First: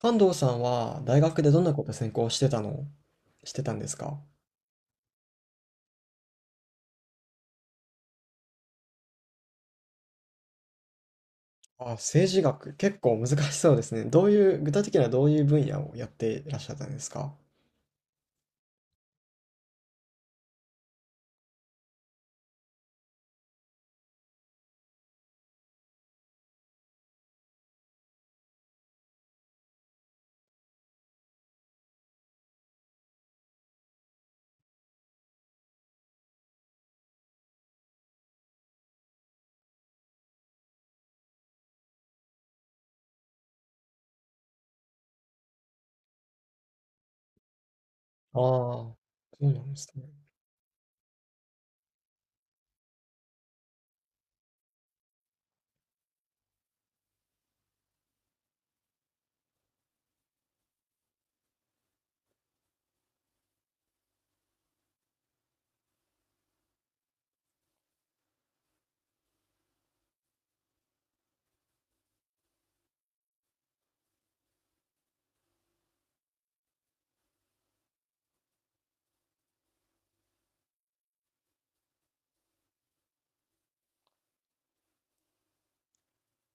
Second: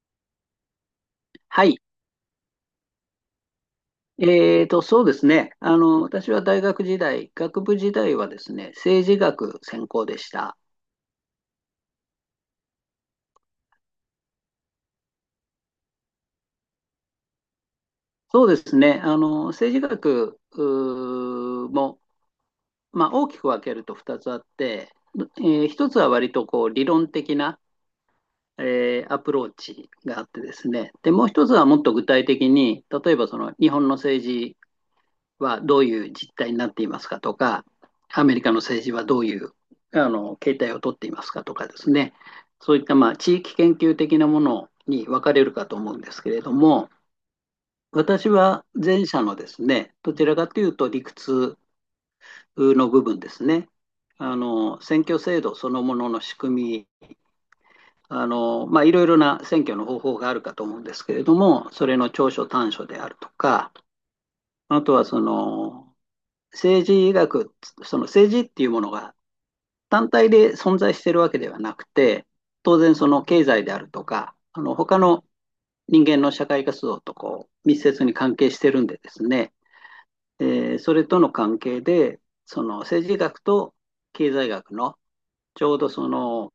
関藤さんは大学でどんはない。こと専攻してたの、してたんですか？そうですね。私は大学時代、学部時代はですね、政治学専攻でした。あ、政治学、結構難しそうですね。どういう、具体的にはどういう分野をやっていらっしゃったんですか？そうですね。政治学も、まあ、大きく分けると2つあって、1つは割とこう理論的な、アプローチがあってですね。で、もう1つはもっと具体的に、例えばその日本の政治はどういう実態になっていますかとか、アメリカの政治はどういう形態をとっていますかとかですね、そういったまあ地域研究的なものに分かれるかと思うんですけれども、私ああ、はそ前者のでうなすんですね、ね。どちらかというと理屈の部分ですね、選挙制度そのものの仕組み、まあ、いろいろな選挙の方法があるかと思うんですけれども、それの長所短所であるとか、あとはその政治学、その政治っていうものが単体で存在しているわけではなくて、当然その経済であるとか、他の人間の社会活動とこう密接に関係してるんでですね、えそれとの関係で、その政治学と経済学のちょうどその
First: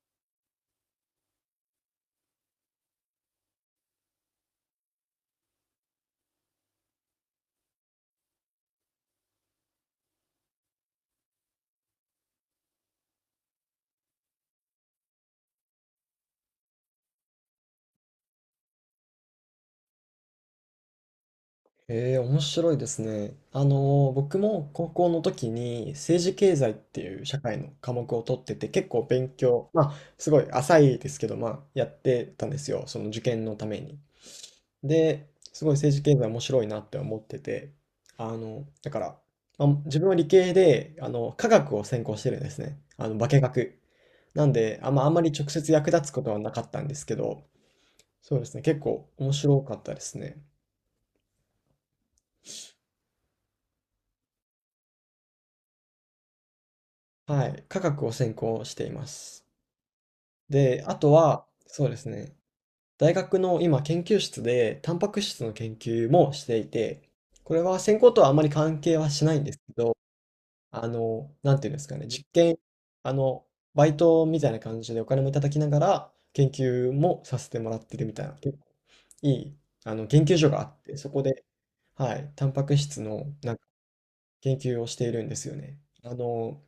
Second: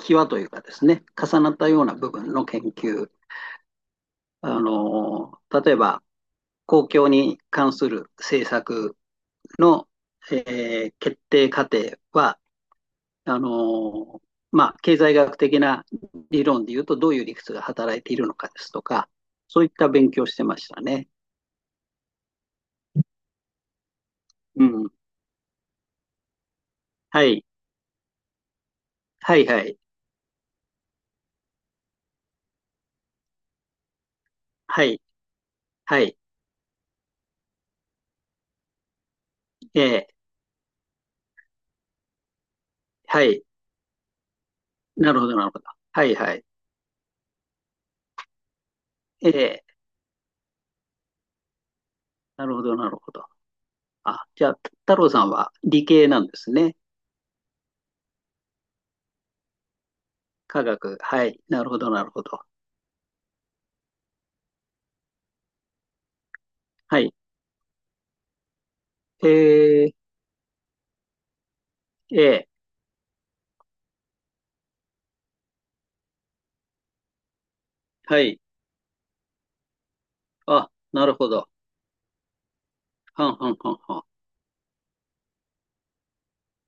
際というかですね、重なったような部分の研究、例えば公共に関する政策の、決定過程は、あの、まあ、経済学的な理論で言うと、どういう理屈が働いているのかですとか、そういった勉強してましたね。へえ、面白いですね。あの、僕うも高ん。校の時に政治経済っていはう社い。会の科目を取ってて、結構勉はい、は強、い。まあ、すごい浅いですけど、まあ、やってたんですよ。その受験のために。はい、で、すごい政は治い。経済面白いなって思ってて、あの、だから、まあ、え自え、分は理系で、あの、科学を専攻してるんですね。あの、は化い。学。なんで、あんま、あなんまるほりど、な直るほど。接役は立つい、ことははい。なかったんですけど、そうですね、結構え面白え、かったですね。なるほど、なるほど。あ、じゃあ、太郎さんは理系なんですね。はい、科学を専攻しています。科で、あ学。とはい。は、なるほそど、うでなするほね、ど。大学の今研究室で、タンパク質の研究もしていはて、い。これは専攻とはあまり関係はしないんですけええ、ど、あの、なんていうんですかね、え実え、験、あの、バイトみたいな感じでお金もいただきながら、研究もさせてもらってるみはたいな、い。結構いい、あの、研究所がああ、って、なそるこほで、ど。はい、タンパク質の、はんはなんんか、はんはん。研究をしているんですよね。あの、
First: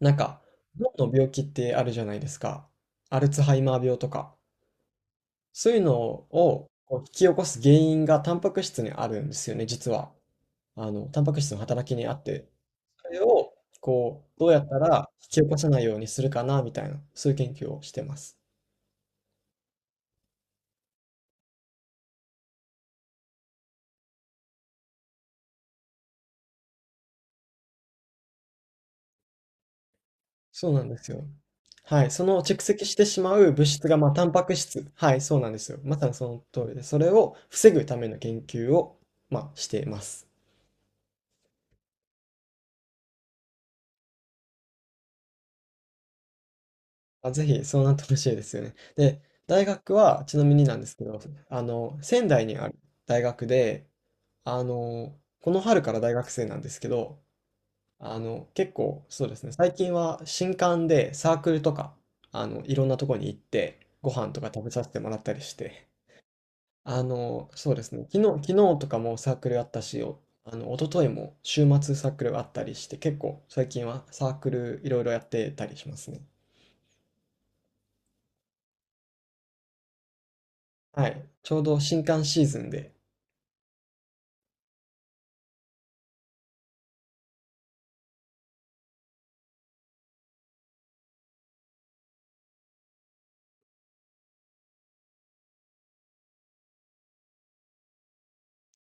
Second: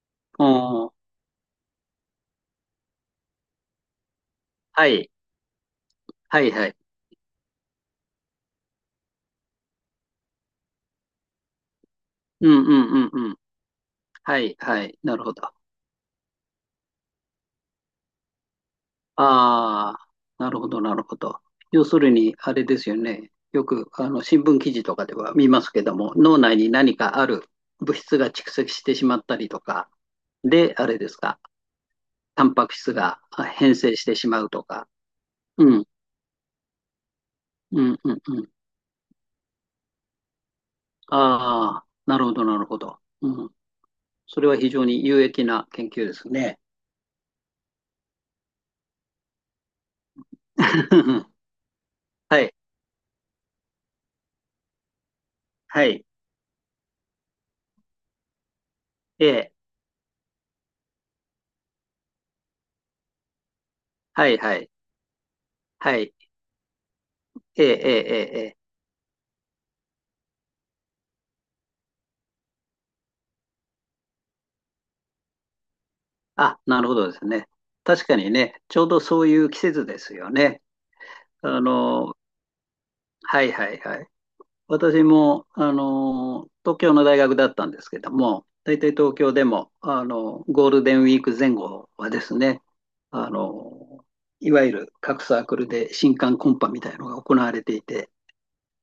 なんか、お脳ー、の病気ってあるじゃないですか。アルツハイマー病とか。はい。そういうのはい、はを、い。こう引き起こす原因がタンパク質にあるんですよね、実は。あの、タンパク質の働きにあって。うん、うん、うそん、れうん。を、こう、はどうい、やったはい、らなる引きほど。起あこさないようにするかなみたいな、そういう研究をしてます。あ、なるほど、なるほど。要するに、あれですよね。よく、新聞記事とかでは見ますけども、脳内に何かある物質が蓄積してしまったりとか、そで、うなあんでれですすよ。か、はい、そのタン蓄パク積質してがしまあう物変質性が、しまあ、てタしンまパうクとか。質、はい、そうなんですよ。うん、まさにその通りで、それを防うぐたん、めうのん、研うん。究を、まあ、しています。ああ、なるほど、なるほど。うん。それは非常に有益な研究ですね。あ、ぜひそうなってほしいですよね。で、大学はちなみになんですけど、あの、仙は台い、にある大学で、あの、この春はからい、大学生なんですけど、あの、結構、そえうですね、え、最近は新刊でサークルとか、あの、いろんなとこに行って、ごは飯い、とかは食い、べさせてもらったりして、はい、あの、ええ、そうですえね、昨え、日、ええ。とかもサークルあったし、お、あの、一昨日も週末サークルがあったりして、結構最近はサークルいろいろやってたりしますね。あ、なるほどですね。確かにね、ちょうどそういう季節ですよね。はい、ちょあうど新の、刊シーズンで、はいはいはい。私も、東京の大学だったんですけども、大体東京でも、ゴールデンウィーク前後はですね、あの、いわゆる各サークルで新歓コンパみたいなのが行われていて、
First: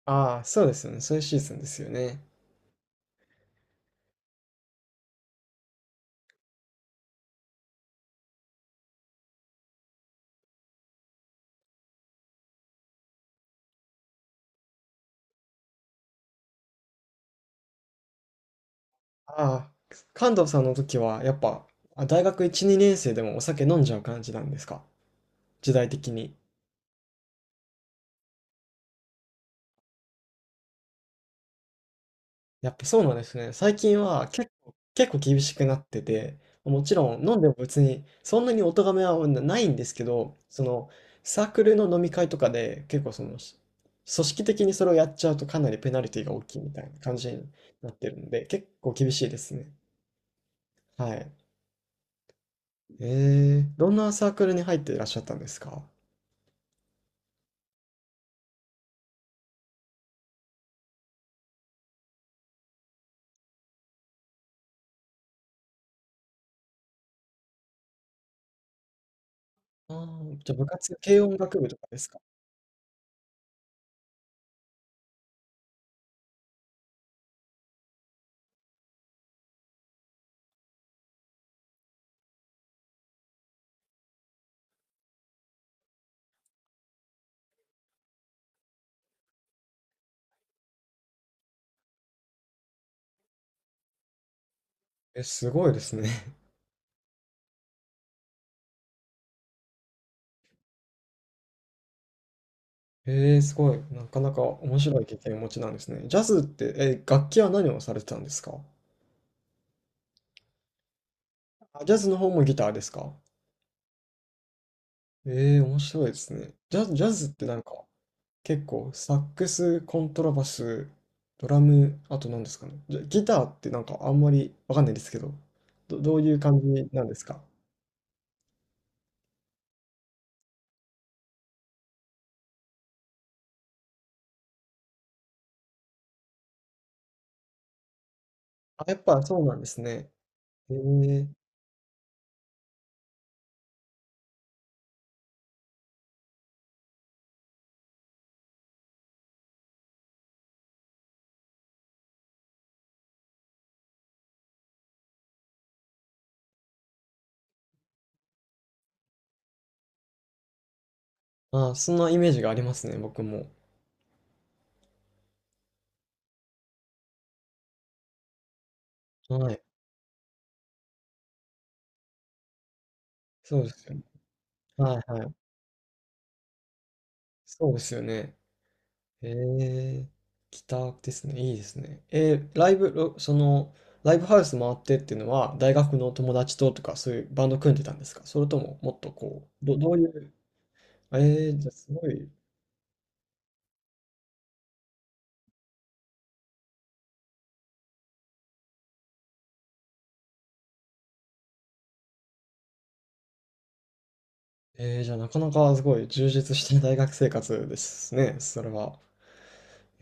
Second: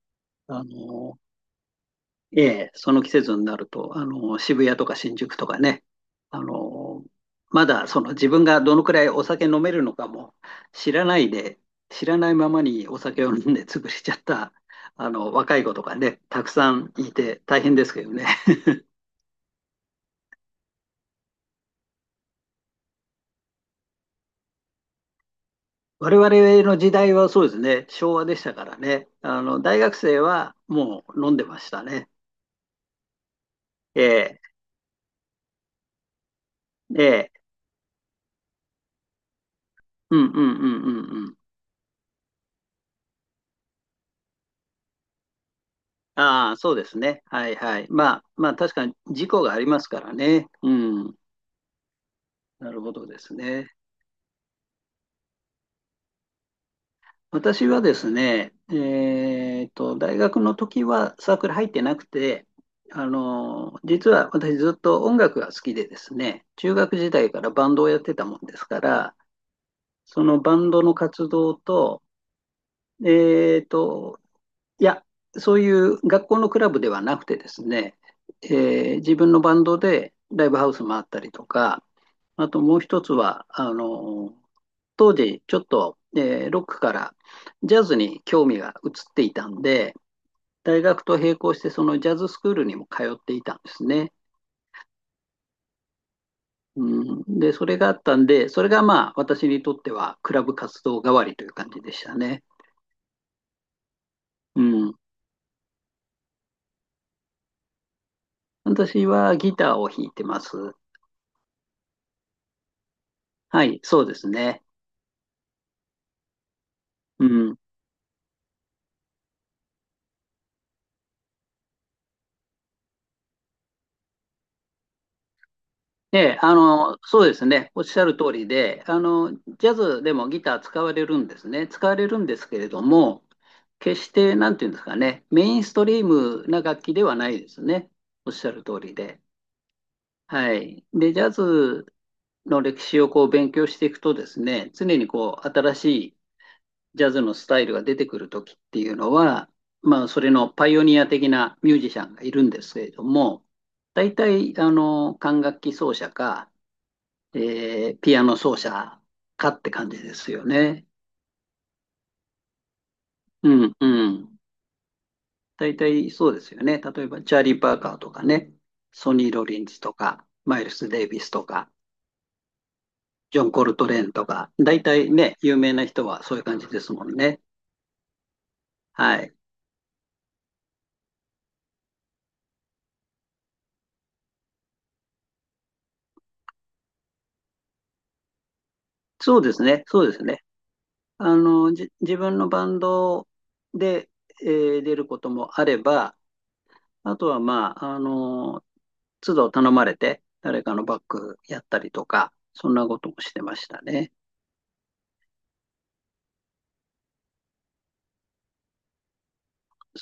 ああ、あそうですよね、そうの、いうシーズンですよね。ええ、その季節になると、渋谷とか新宿とかね、あの、まだその自分がどのくらいお酒飲めるのかも知らないで、知らないままにお酒を飲んで 潰れちゃった、若い子とかね、たくさんいて大変ですけどね。ああ、関東さんの時は、やっぱ、あ、大学1、2年生でもお酒飲んじゃう感じなんですか、時代我的に。々の時代はそうですね、昭和でしたからね、大学生はもう飲んでましたね。やっぱそうなんですね。最近えはえ、結構、結構厳しくなってて、もちえろんえ、飲んでも別に、そんなにお咎めはないんですけうんうんうど、んうんその、うん。サークルの飲み会とかで、結構その、し、組織的にそれをやっちゃうとかなりペナルティが大あきあ、いみそうたでいなす感ね。じにはいはい。なってるまあ、ので、まあ、結確か構に厳し事いで故すがありね。ますからね。うはん。い。なるほどですえね。ー、どんなサークルに入っていらっしゃったんですか？私はですね、大学の時はサークル入ってなくて、実は私ずっと音楽が好きでですね、中学時代からバンドをやってたもんですから、ああ、そのじゃ、バ部ンドの活、軽活音動楽部とかでと、すか？えっと、いや、そういう学校のクラブではなくてですね、え自分のバンドでライブハウス回ったりとか、あともう一つは、当時ちょっと、ロックからジャズに興味が移っていたんで、大学と並行してそのジャズスクールにも通っていたんですね。え、すごいですね。うん、で、それがあったんで、それがまあ私にとってはクラブ活動代わりという感じでしたね。えー、すごい。なかなかう面ん、白い経験をお持ちなんですね。ジャズって、え、楽器は何をされてたんですか？私はギターを弾いてます。あ、ジャズの方もギターですか？はい、そうですね。えー、面白いですね。ジャズ、ジャうズってなん、んか、結構サックス、コントラバス、ドラム、あと何ですかね。じゃ、ギターってなんかあんまりわかんないですけど、ど、どえういうえ、感じなんですそうでか？すね。おっしゃる通りで、ジャズでもギター使われるんですね。使われるんですけれども、決して、なんていうんですかね、メインストリームな楽器ではないですね。おっしゃる通あ、やりっぱで。そうなんですね。はへい。で、ジー、ャズの歴史をこう勉強していくとですね、常にこう、新しいジャズのスタイルが出てくるときっていうのは、まあ、それのパイオニア的なミュージシャンがいるんですけれども、大体、管楽器奏者か、で、ピアノ奏者かって感じですよね。ああ、そんなイメージがありますね、僕も。うん、うん。大体そうですよね。例えば、チャーリー・パーカーとかね、ソニー・ロはリい。ンズとか、マイルス・デイビスとか、ジョン・そうコでルすトよね。レーンとか、大は体いはい。ね、有名な人はそういう感じですもんね。そうですよね。はへい。え、ギターですね。いいですね。えー、ライブ、ろ、その、ライブハウス回ってっていうのは、大学の友達ととか、そういうバンド組んでたんですか、それとも、もっとそうこですう、ど、ね、どうそいうですう、ね。えー、じゃあすご自い、分のバンドで、出ることもあれば、あとはまあ、都度頼まれて、誰かのバックやったりとか、そんなこともしてましたね。えー、じゃあなかなかすごい充実した大学生活ですね、それは。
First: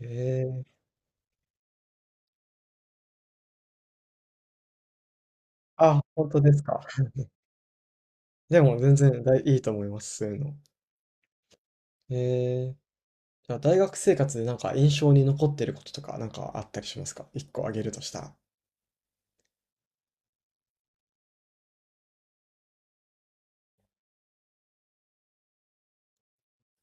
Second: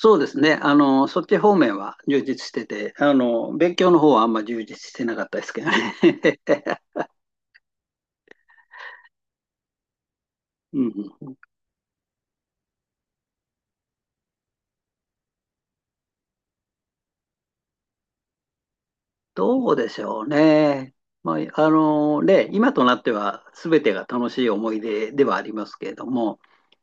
えうですね。ー、そっち方面は充実してて、勉強の方はあんま充実してなかったですけどね。あ、本当ですか。でも全然大いいと思います、そういうの。うん、えー、じゃあ大学生活でなんか印象に残ってることとかなんかあったりしますか、一個あげるとしたら。どうでしょうね。まあ、ね、今となっては全てが楽しい思い出ではありますけれども、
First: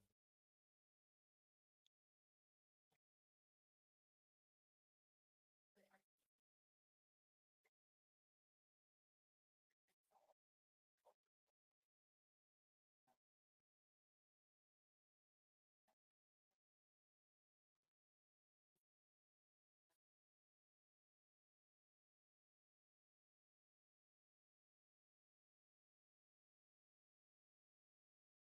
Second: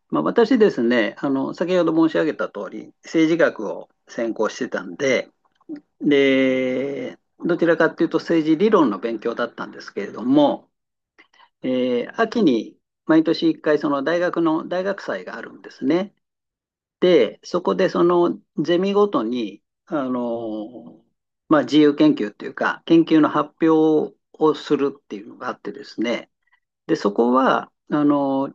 まあ、私ですね、先ほど申し上げた通り、政治学を専攻してたんで、で、どちらかというと政治理論の勉強だったんですけれども、秋に毎年一回その大学の大学祭があるんですね。で、そこでそのゼミごとに、まあ、自由研究っていうか、研究の発表をするっていうのがあってですね。で、そこは、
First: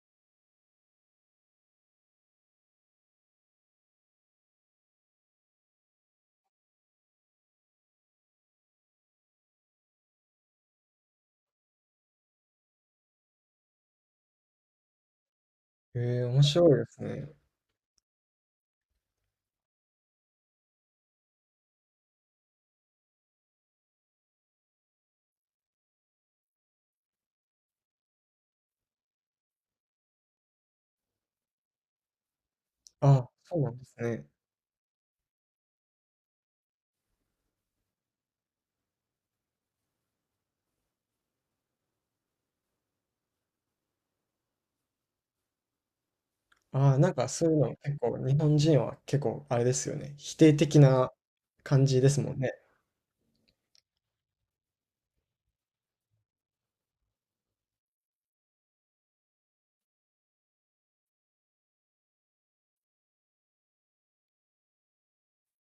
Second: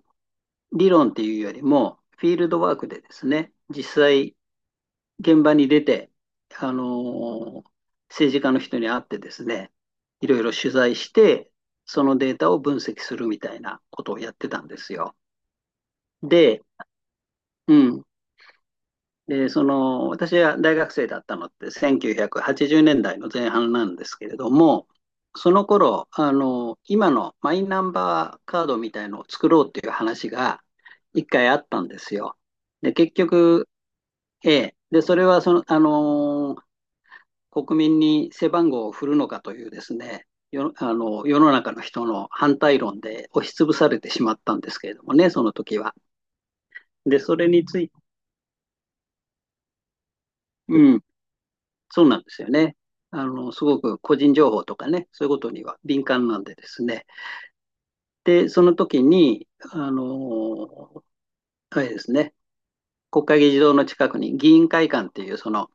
理論っていうよりも、フィールドワークでですね、実際現場に出て、あのー政治家の人に会ってですね、いろいろ取材して、そのデータを分析するみたいなことをやってたんですよ。ええ、面で、白いですね。うん。で、その、私は大学生だったのって1980年代の前半なんですけれども、その頃、今のマイナンバーカードみたいのを作ろうっていう話が一回あったんですよ。で、結あ、そう局、なんですね。ええ。で、それはその、国民に背番号を振るのかというですね、よ世の中の人の反対論で押しつぶされてしまったんですけれどもね、その時は。ああ、なんで、かそそれういうにのついて、結構日本人は結構あれですよね。否定的うん、な感じそでうなすんでもんすよね。ね。すごく個人情報とかね、そういうことには敏感なんでですね。で、その時に、あれですね、国会議事堂の近くに議員会館っていうその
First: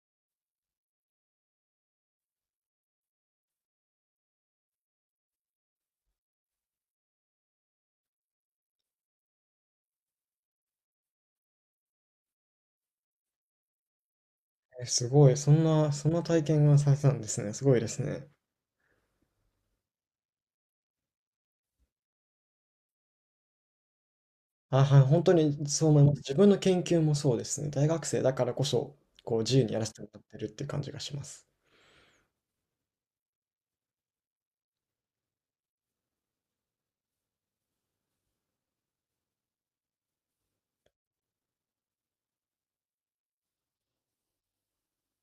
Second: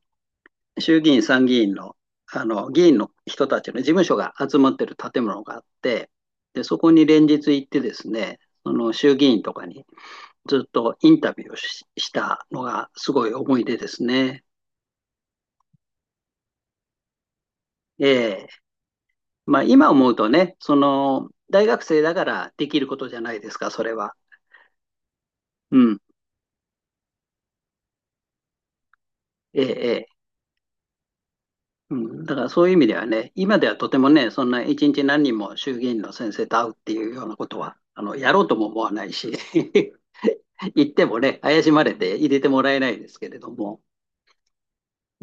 衆議院、参議院の、議員の人たちの事務所が集まってる建物があって、で、そこに連日行ってですね、その衆議院とかにずっとインタビューをしたのがすごい思い出ですね。え、すごい。そんな、そんな体験がされたんですね。すごいですね。えーまあ今思うとね、その、大学生だからできることじゃないですか、それは。あ、はい、本当にうそうん。思います。自分の研究もそうですね。大学生だからこそ、こう自え由にやらせえてもらっえ。てるっていう感じがします。うん、だからそういう意味ではね、今ではとてもね、そんな一日何人も衆議院の先生と会うっていうようなことは、やろうとも思わないし 行ってもね、怪しまれて入れてもらえないですけれども、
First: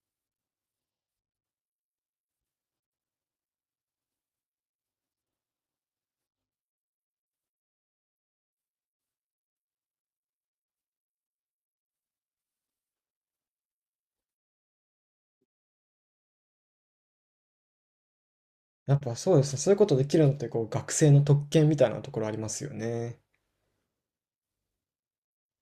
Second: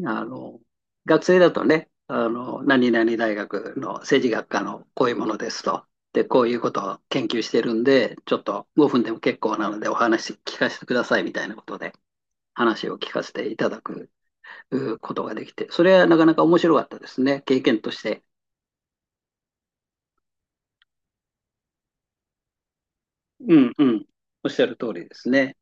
あの、学生だとね、何々大学の政治学科のこういうものですと。で、こういうことを研究してるんで、ちょっと5分でも結構なのでお話聞かせてくださいみたいなことで話を聞かせていただくことができて、それはなかなか面白かったですね。経験として。やっぱそうですね。そういうことできるのって、こう学生の特権みたいなところありますよね。うんうん。おっしゃる通りですね。